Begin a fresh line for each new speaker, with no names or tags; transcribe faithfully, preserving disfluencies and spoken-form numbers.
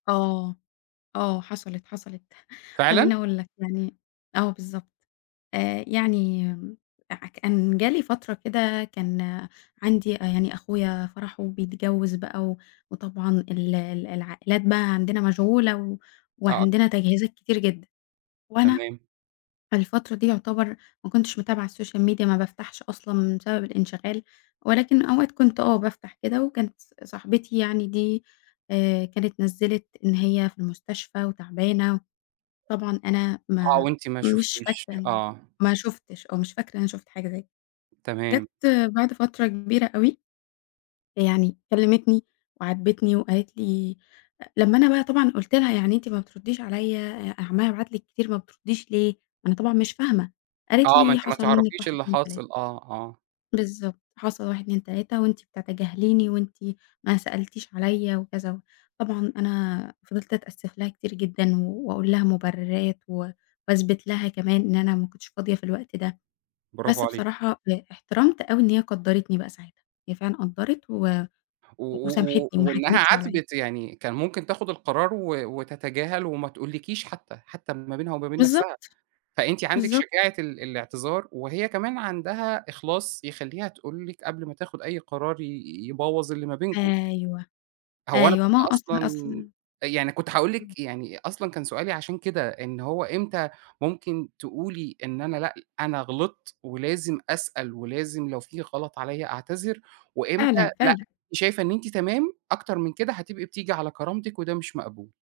آه، آه حصلِت، حصلِت
فعلًا؟
خلّيني أقول لك يعني، آه بالضبط، آآ، يعني أع كان جِه لي فترة كده كان عندي أ يعني أخويا فرحُه وبيتجوّز بقى و وطبعًا ال ال العائلات بقى عندنا مشغولة و
آه، أكيد.
وعندنا تجهيزات كتير جدًا، وأنا
تمام.
في الفترة دي يُعتبر ما كنتش متابعة الSocial Media ما بافتحش أصلًا، بسبب الإنشغال ولكن أوقات كنت آه بافتح كده وكانت ص صاحبتي يعني دي آآ، كانت نزِّلت إن هي في المستشفى وتعبانة، طبعًا أنا
آه،
ما
وأنتِ ما
مش
شُفتيش،
فاكرة،
آه.
ما شُفتش أو مش فاكرة إن أنا شُفت حاجة زي ك جَت
تمام.
بعد فترة كبيرة أوي، يعني كلّمتني وعاتبتني وقالت لي أ لمّا أنا بقى طبعًا قُلت لها يعني أنتِ ما بترديش عليَّ أ عمّالة ابعت لِك كتير ما بترديش ليه؟ أنا طبعًا مش فاهمة قالت
آه، ما
لي
أنتِ ما
حصل منِّك
تعرفيش
واحد
اللي
اتنين تلاتة.
حاصل آه، آه.
بالضبط، حصل واحد اتنين تلاتة وأنتِ بتتجاهليني، وأنتِ ما سألتيش عليَّ وكذا و طبعًا أنا فضلت أتأسف لها كتير جدًا، واقول لها مُبرّرات و واثبت لها كمان إن أنا ما كُنتش فاضية في الوقت ده،
برافو
بس
عليكِ.
بصراحة ب احترمت أوي إن هي قدّرتني بقى ساعتها، هي فعلًا قدّرت و
و
و
و و
وسامحتني، وما
وإنّها
حكمتش عليَّ.
عاتبِت يعني كان ممكن تاخد القرار و وتتجاهل وما تقولِكيش حتى، حتى ال ما بينها وما بين نفسها،
بالضبط،
فأنتِ عندِك
بالضبط.
شجاعة ال الاعتذار، وهي كمان عندها إخلاص يخلّيها تقول لِك قبل ما تاخد أي قرار ي يبوّظ اللي ما بينكم.
أيوه،
هو أنا
أيوه
كنت
ما هو أصل،
أصلًا
أصل
أ يعني كنت هاقول
إمم.
لِك يعني أصلًا كان سؤالي عشان كده، إن هو إمتى ممكن تقولي إن أنا لأ أنا غلطت ولازم أسأل، ولازم لو في غلط عليَّ أعتذر؟ وإمتى
فعلًا،
لأ
فعلًا.
أنتِ شايفة إن أنتِ تمام، أكتر من كده هتبقي بتيجي على كرامتِك وده مش مقبول؟